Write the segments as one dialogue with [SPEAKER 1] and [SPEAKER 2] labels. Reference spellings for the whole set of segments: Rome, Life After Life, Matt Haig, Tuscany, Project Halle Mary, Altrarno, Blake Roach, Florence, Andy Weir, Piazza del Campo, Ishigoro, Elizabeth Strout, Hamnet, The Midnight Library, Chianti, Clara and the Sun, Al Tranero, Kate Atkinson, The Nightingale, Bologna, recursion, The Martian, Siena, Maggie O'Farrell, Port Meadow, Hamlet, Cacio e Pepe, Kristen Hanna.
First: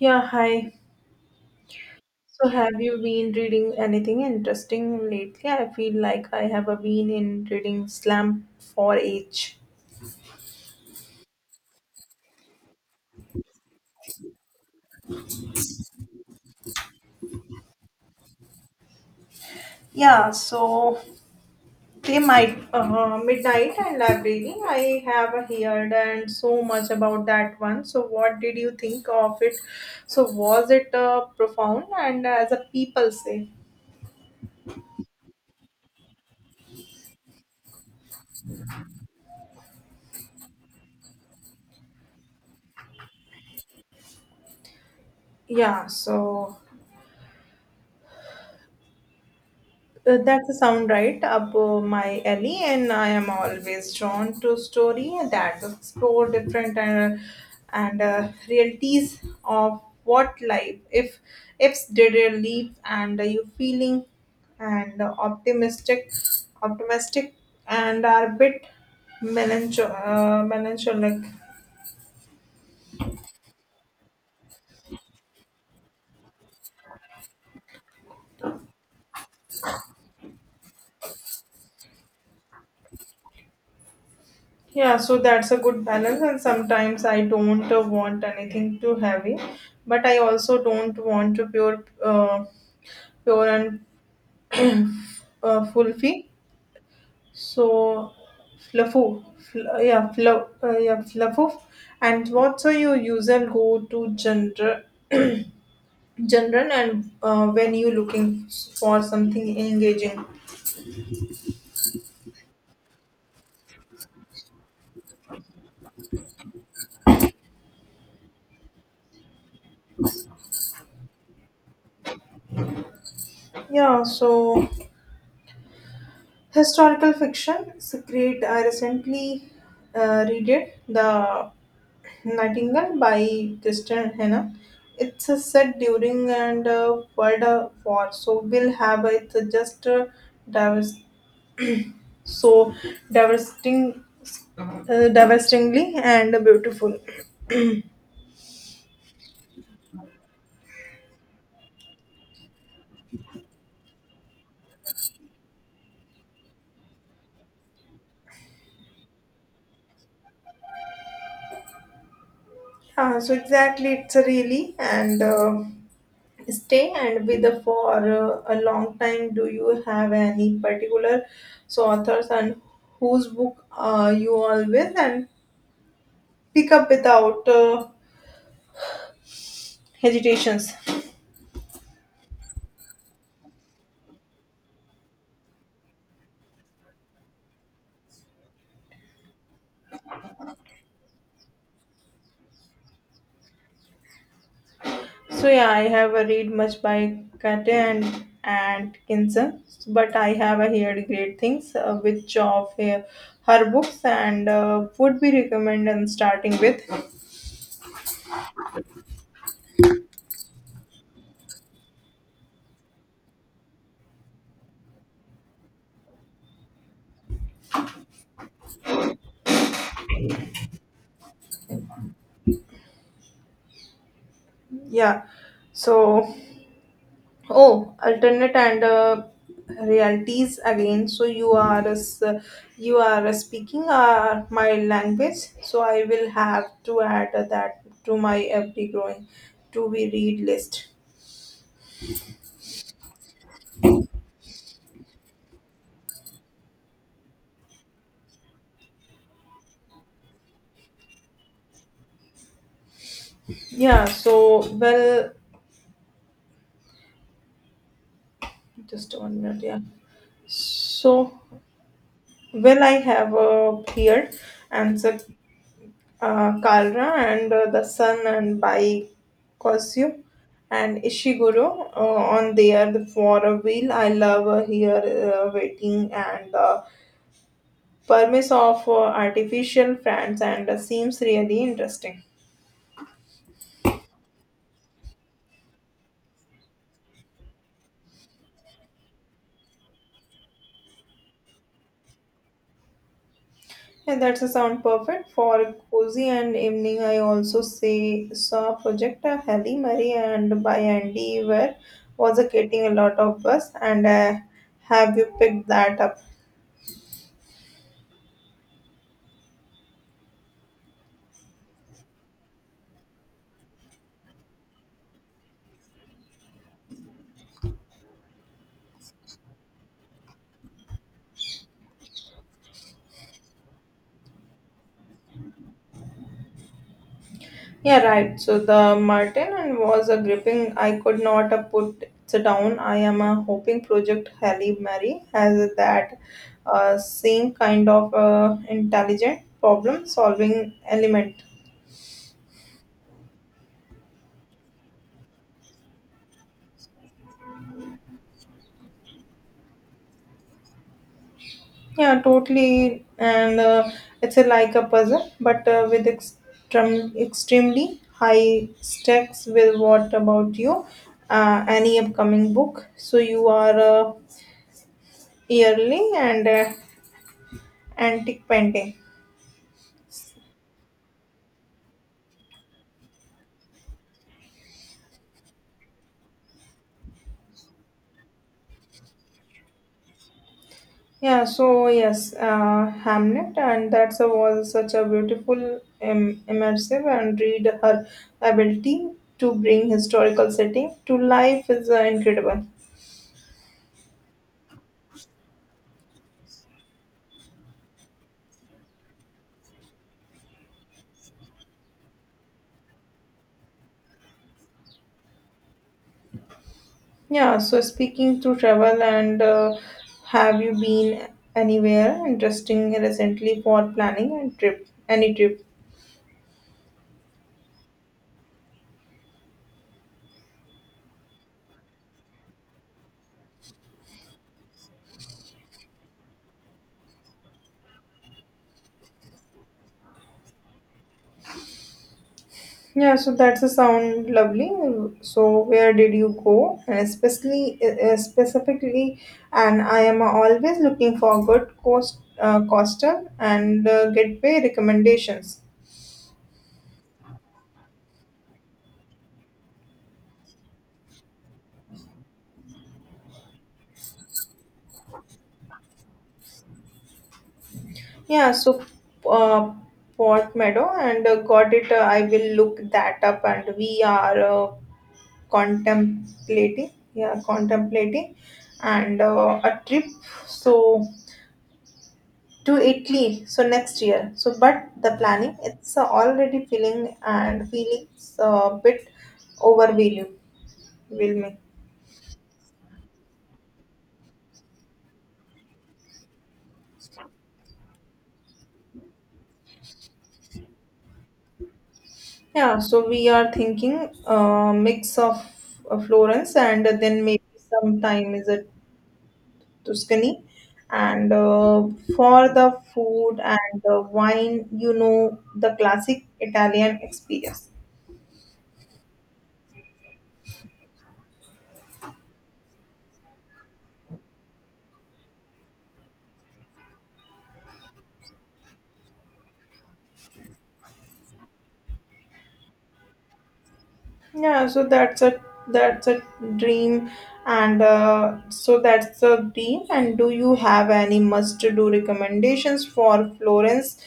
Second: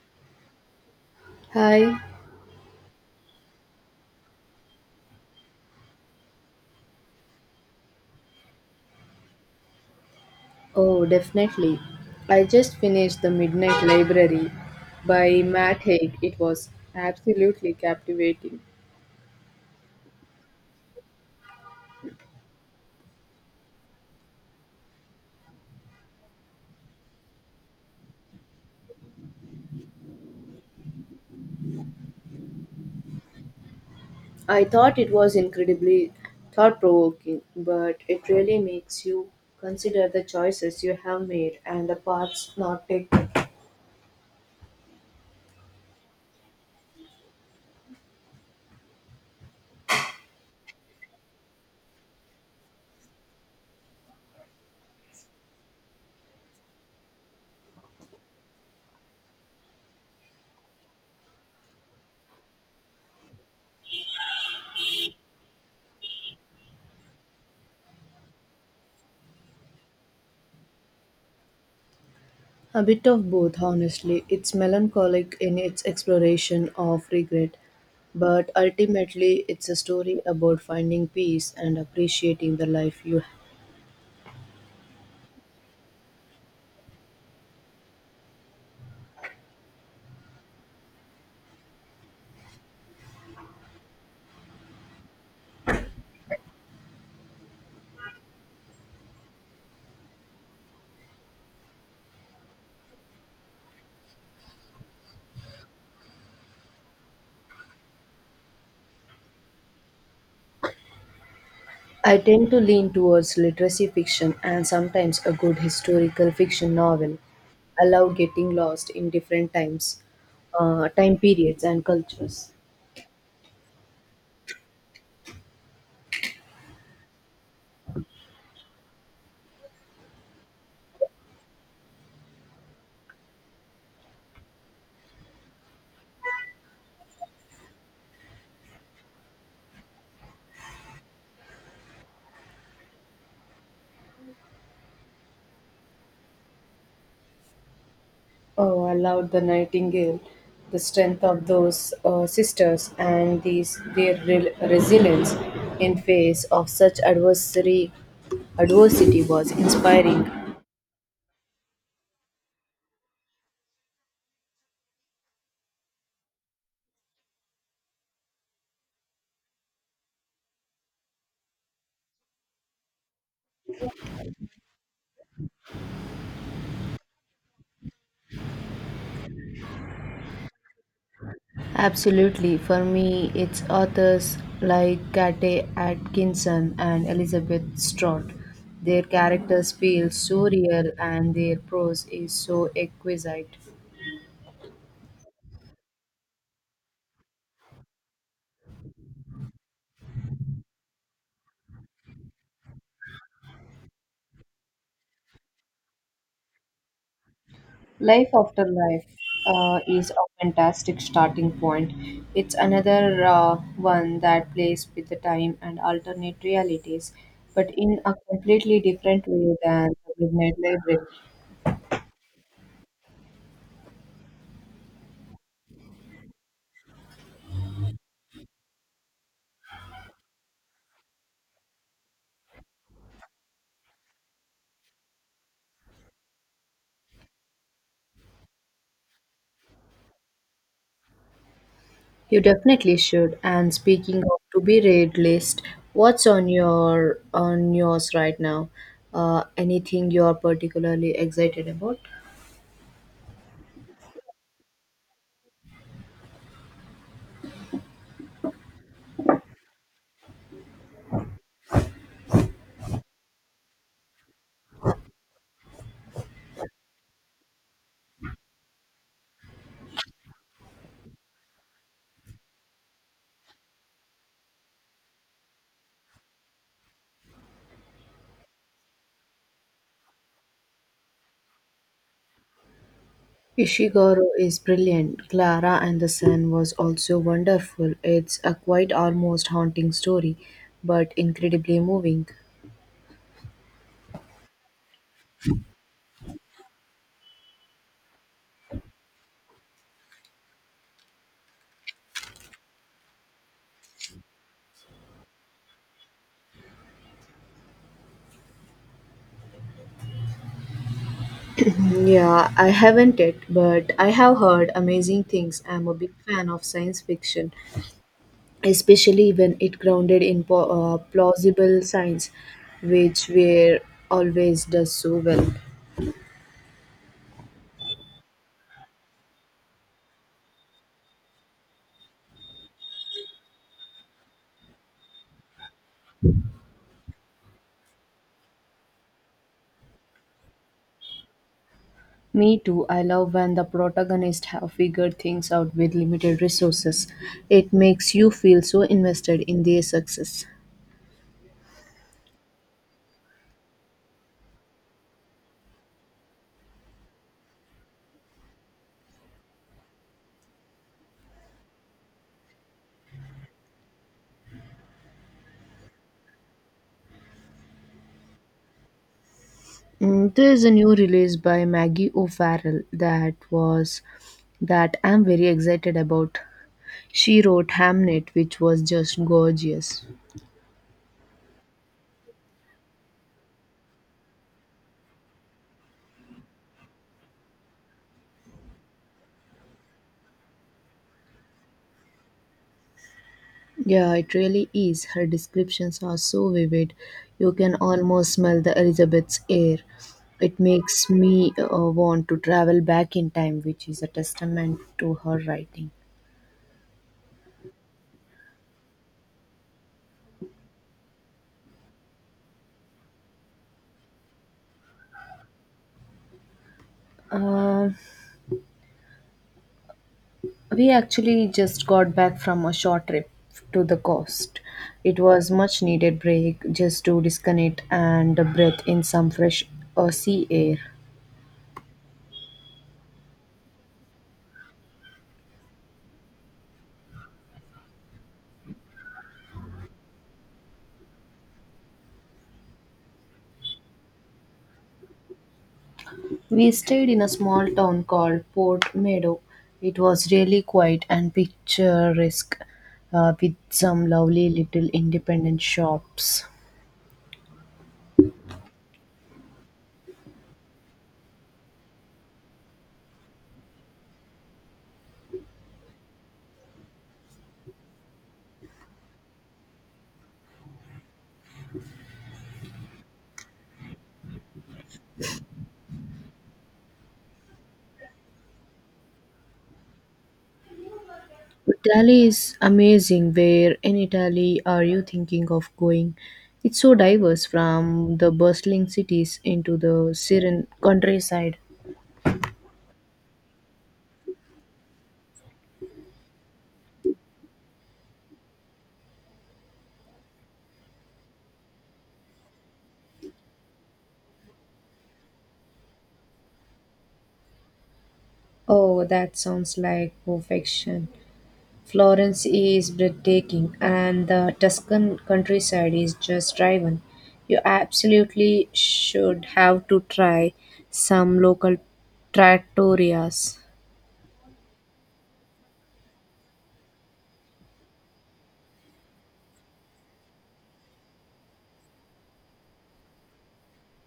[SPEAKER 1] Yeah, hi.
[SPEAKER 2] Hi.
[SPEAKER 1] So, have you been reading anything interesting lately? I feel like I have a been in reading Slam for H.
[SPEAKER 2] Oh, definitely. I just finished The Midnight Library by Matt Haig. It was absolutely captivating.
[SPEAKER 1] Yeah, so they might midnight and library. I have heard and so much about that one. So, what did you think of it? So, was it profound and as a people say?
[SPEAKER 2] I thought it was incredibly thought provoking, but it really makes you consider the choices you have made and the paths not taken.
[SPEAKER 1] Yeah, so that's a sound right up my alley, and I am always drawn to story that explore different and realities of what life if ifs did you leave and you feeling and optimistic and are a bit melancholic.
[SPEAKER 2] A bit of both, honestly. It's melancholic in its exploration of regret, but ultimately, it's a story about finding peace and appreciating the life you
[SPEAKER 1] Yeah, so that's a good balance, and sometimes I don't want anything too heavy, but I also don't want to pure and fluffy. So fluffy, fl- yeah, fluff, yeah, fluffy. And what's are your usual go-to genre, and when you looking for something engaging?
[SPEAKER 2] I tend to lean towards literacy fiction and sometimes a good historical fiction novel. I love getting lost in different times, time periods, and cultures.
[SPEAKER 1] Yeah, so historical fiction is a great. I recently read it, The Nightingale by Kristen Hanna. It's a set during and World War, so we'll have it just diverse so devastating devastatingly and beautiful
[SPEAKER 2] Oh, I love the Nightingale, the strength of those sisters and these resilience in face of such adversary, adversity was inspiring.
[SPEAKER 1] yeah so exactly it's a really and stay and with the for a long time do you have any particular so authors and whose book you always and pick up without hesitations.
[SPEAKER 2] Absolutely. For me, it's authors like Kate Atkinson and Elizabeth Strout. Their characters feel so real and their prose is so exquisite.
[SPEAKER 1] So yeah, I have a read much by Kate and Kinson, but I have a heard great things which of her books and would be recommend and starting with
[SPEAKER 2] Life After Life is a fantastic starting point. It's another one that plays with the time and alternate realities, but in a completely different way than The Midnight Library.
[SPEAKER 1] yeah. So oh, alternate and realities again. So you are a s you are a speaking my language. So I will have to add that to my every growing to be read list.
[SPEAKER 2] You definitely should. And speaking of to be read list, what's on your on yours right now? Anything you're particularly excited about?
[SPEAKER 1] Yeah. So well. Just one minute, yeah. So, well, I have here answered Kalra and the Sun and by Kosyu and Ishiguro on there for a wheel. I love here waiting and the permise of artificial friends and seems really interesting.
[SPEAKER 2] Ishigoro is brilliant. Clara and the Sun was also wonderful. It's a quite almost haunting story, but incredibly moving.
[SPEAKER 1] Yeah, that's a sound perfect for cozy and evening. I also say saw project Halle Mary and by Andy where was getting a lot of buzz and have you picked that up?
[SPEAKER 2] Yeah, I haven't it, but I have heard amazing things. I'm a big fan of science fiction, especially when it grounded in plausible science, which were always does so well.
[SPEAKER 1] Yeah, right. So the Martin and was a gripping. I could not put it down. I am hoping project Halle Mary has that same kind of intelligent problem solving element.
[SPEAKER 2] Me too. I love when the protagonists have figured things out with limited resources. It makes you feel so invested in their success.
[SPEAKER 1] Yeah, totally. And it's a, like a puzzle, but with extremely high stakes. With what about you? Any upcoming book? So you are yearly and antique painting.
[SPEAKER 2] Mm, there is a new release by Maggie O'Farrell that I'm very excited about. She wrote Hamnet, which was just gorgeous.
[SPEAKER 1] Yeah, so yes, Hamlet, and that's a, was such a beautiful, immersive, and read her ability to bring historical setting to life is incredible.
[SPEAKER 2] Yeah, it really is. Her descriptions are so vivid. You can almost smell the Elizabeth's air. It makes me want to travel back in time, which is a testament to her writing.
[SPEAKER 1] Yeah, so speaking to travel and have you been anywhere interesting recently for planning a trip? Any trip?
[SPEAKER 2] Uh, we actually just got back from a short trip to the coast. It was much needed break just to disconnect and breathe in some fresh sea air.
[SPEAKER 1] Yeah, so that's a sound lovely. So where did you go? And especially specifically, and I am always looking for good coastal and gateway recommendations.
[SPEAKER 2] We stayed in a small town called Port Meadow. It was really quiet and picturesque with some lovely little independent shops.
[SPEAKER 1] Yeah, so uh, Port Meadow and got it. I will look that up, and we are contemplating and a trip so to Italy so next year so but the planning it's already feeling a bit overwhelming.
[SPEAKER 2] Italy is amazing. Where in Italy are you thinking of going? It's so diverse from the bustling cities into the serene countryside.
[SPEAKER 1] Yeah, so we are thinking a mix of Florence and then maybe sometime is it Tuscany and for the food and the wine you know the classic Italian experience.
[SPEAKER 2] Oh, that sounds like perfection. Florence is breathtaking, and the Tuscan countryside is just driven. You absolutely should have to try some local trattorias.
[SPEAKER 1] Yeah, so that's a dream, and so that's a dream. And do you have any must-do recommendations for Florence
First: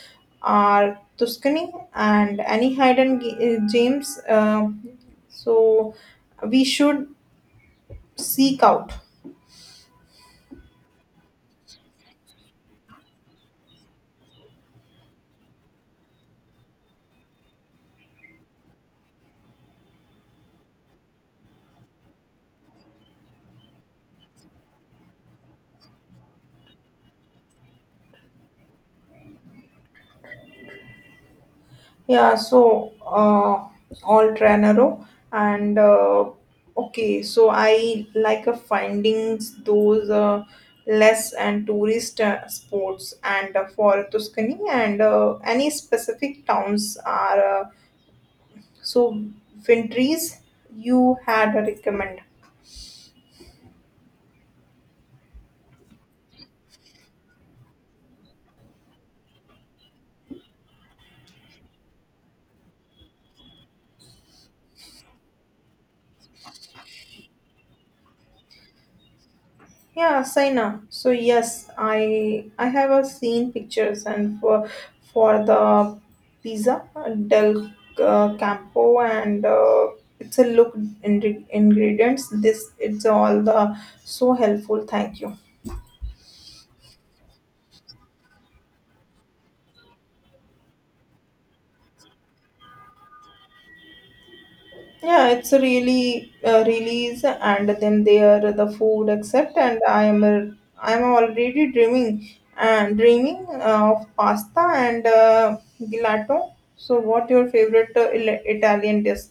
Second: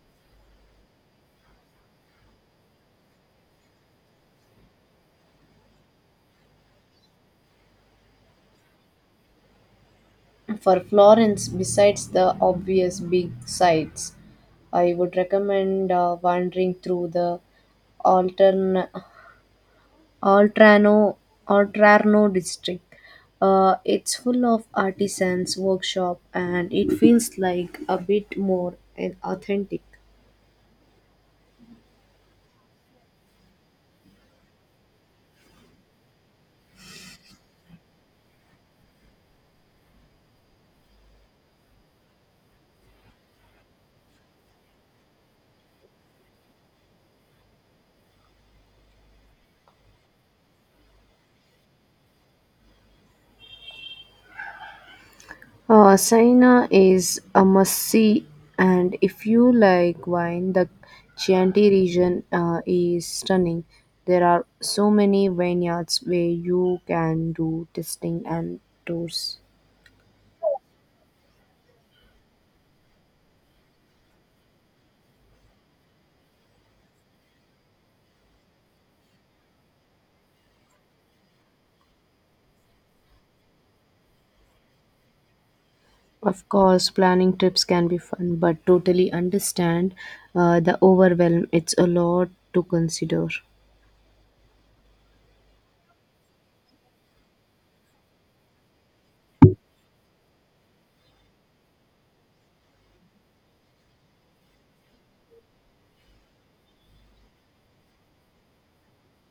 [SPEAKER 1] or Tuscany and any hidden gems? So we should seek out.
[SPEAKER 2] For Florence, besides the obvious big sights, I would recommend wandering through the altern Altrano, Altrarno district. It's full of artisans, workshop, and it feels like a bit more an authentic.
[SPEAKER 1] Yeah, so all Tranero and okay, so I like findings those less and tourist sports and for Tuscany and any specific towns are so wintries you had a recommend.
[SPEAKER 2] Siena is a must-see, and if you like wine, the Chianti region is stunning. There are so many vineyards where you can do tasting and tours.
[SPEAKER 1] Yeah, Saina. So yes, I have seen pictures and for the pizza del Campo and it's a look in ingredients. This it's all the so helpful. Thank you.
[SPEAKER 2] Of course, planning trips can be fun, but totally understand the overwhelm. It's a lot to consider.
[SPEAKER 1] Yeah, it's a really release, and then there the food except, and I am already dreaming and dreaming of pasta and gelato. So, what your favorite Italian dish?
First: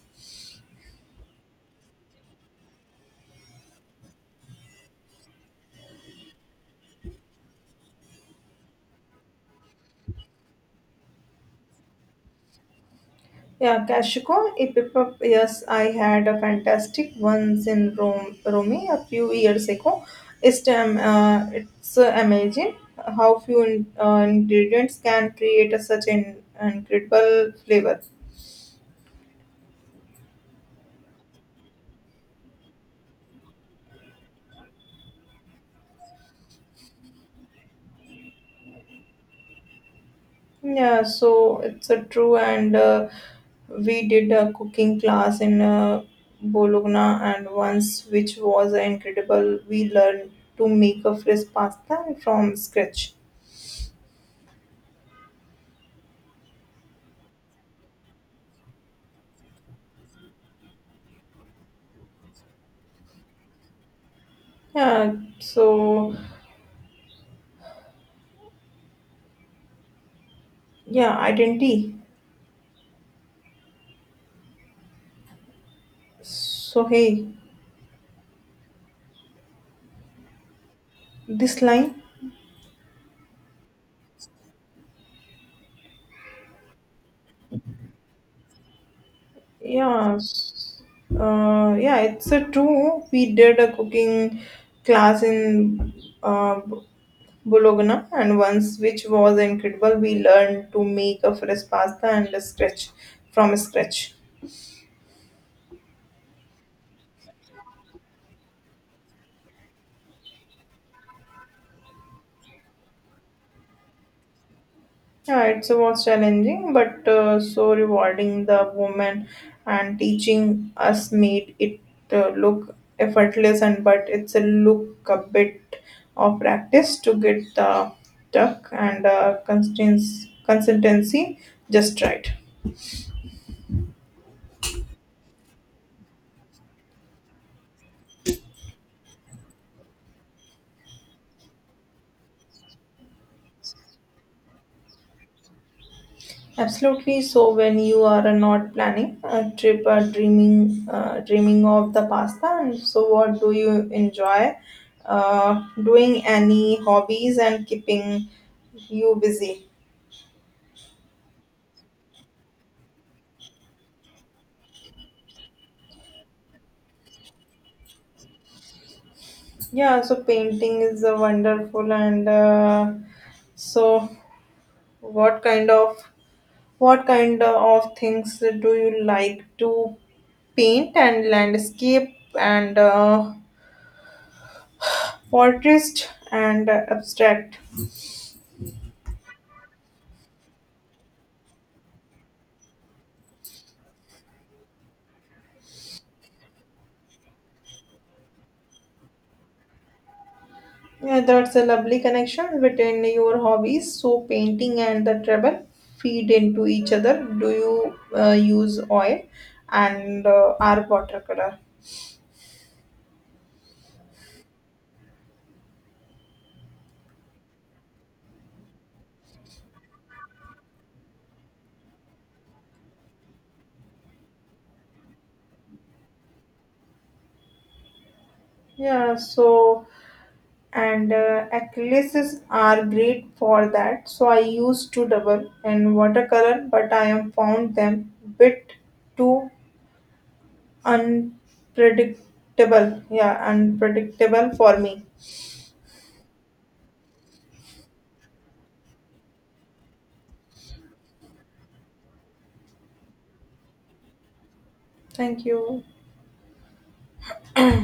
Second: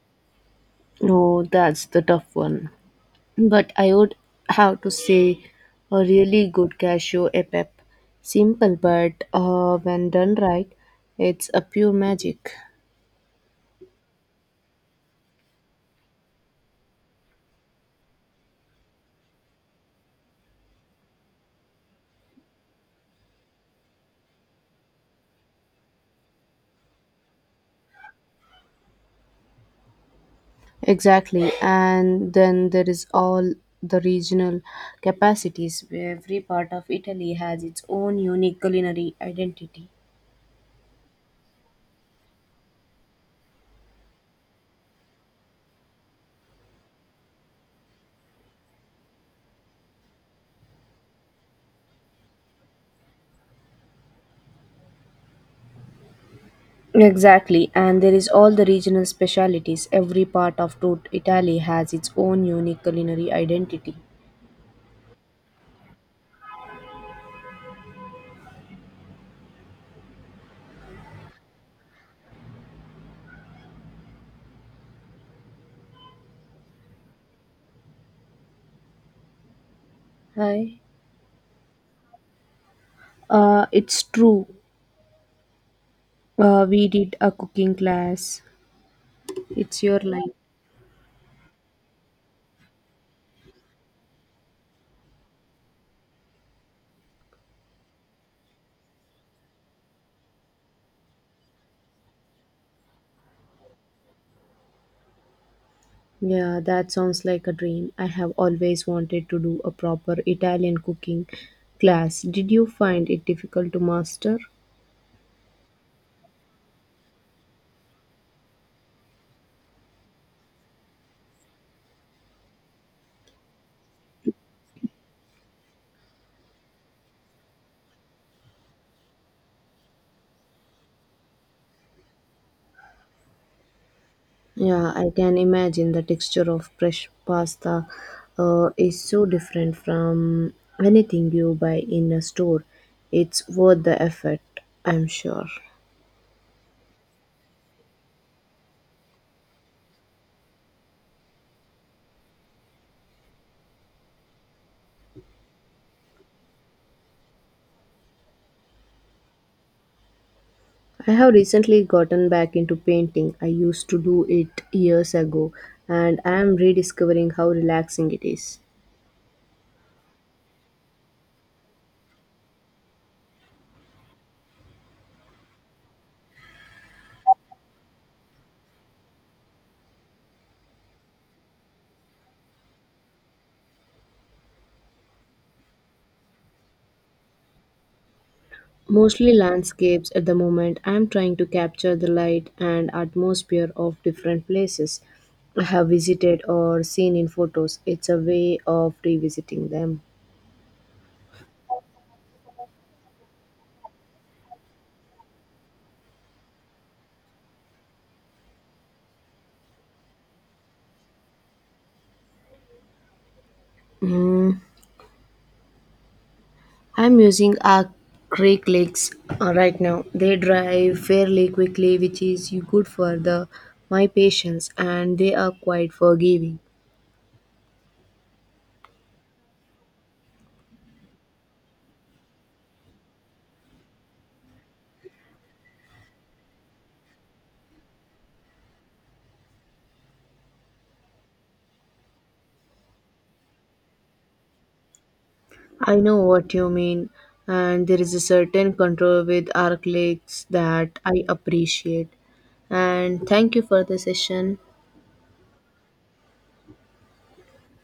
[SPEAKER 2] No, that's the tough one. But I would have to say a really good cashew epep. Simple, but when done right, it's a pure magic.
[SPEAKER 1] Yeah, Cashco, a pepper. Yes, I had a fantastic once in Rome a few years ago. It's amazing how few in, ingredients can create a such an incredible flavor.
[SPEAKER 2] Exactly. And then there is all the regional capacities where every part of Italy has its own unique culinary identity.
[SPEAKER 1] Yeah, so it's a true, and we did a cooking class in Bologna, and once, which was incredible. We learned to make a fresh pasta from scratch.
[SPEAKER 2] Exactly, and there is all the regional specialities. Every part of Italy has its own unique culinary identity.
[SPEAKER 1] Yeah, so yeah, identity. So hey,
[SPEAKER 2] Hi.
[SPEAKER 1] this line.
[SPEAKER 2] It's true. We did a cooking class. It's your
[SPEAKER 1] Yeah,
[SPEAKER 2] line.
[SPEAKER 1] yeah, it's a true. We did a cooking class in uh, Bologna, and once, which was incredible. We learned to make a fresh pasta and a scratch from scratch.
[SPEAKER 2] Yeah, that sounds like a dream. I have always wanted to do a proper Italian cooking class. Did you find it difficult to master?
[SPEAKER 1] Yeah, it was challenging, but so rewarding. The woman and teaching us made it look effortless, and but it's a look a bit of practice to get the tuck and consistency just right.
[SPEAKER 2] Yeah, I can imagine the texture of fresh pasta is so different from anything you buy in a store. It's worth the effort, I'm sure.
[SPEAKER 1] Absolutely. So when you are not planning a trip or dreaming of the pasta, and so what do you enjoy? Doing any hobbies and keeping you busy?
[SPEAKER 2] I have recently gotten back into painting. I used to do it years ago, and I am rediscovering how relaxing it is.
[SPEAKER 1] Yeah. So painting is a wonderful and so what kind of what kind of things do you like to paint and landscape and portrait and abstract?
[SPEAKER 2] Mostly landscapes at the moment. I'm trying to capture the light and atmosphere of different places I have visited or seen in photos. It's a way of revisiting them.
[SPEAKER 1] Yeah, that's a lovely connection between your hobbies. So, painting and the travel feed into each other. Do you use oil and are watercolor?
[SPEAKER 2] Mm, I'm using acrylics right now. They dry fairly quickly, which is good for the my patience, and they are quite forgiving.
[SPEAKER 1] Yeah, so and acrylics are great for that. So, I used to double and watercolor, but I am found them bit too unpredictable. Yeah, unpredictable for me.
[SPEAKER 2] I know what you mean, and there is a certain control with Arclix that I appreciate. And thank you for the session.
[SPEAKER 1] Thank you.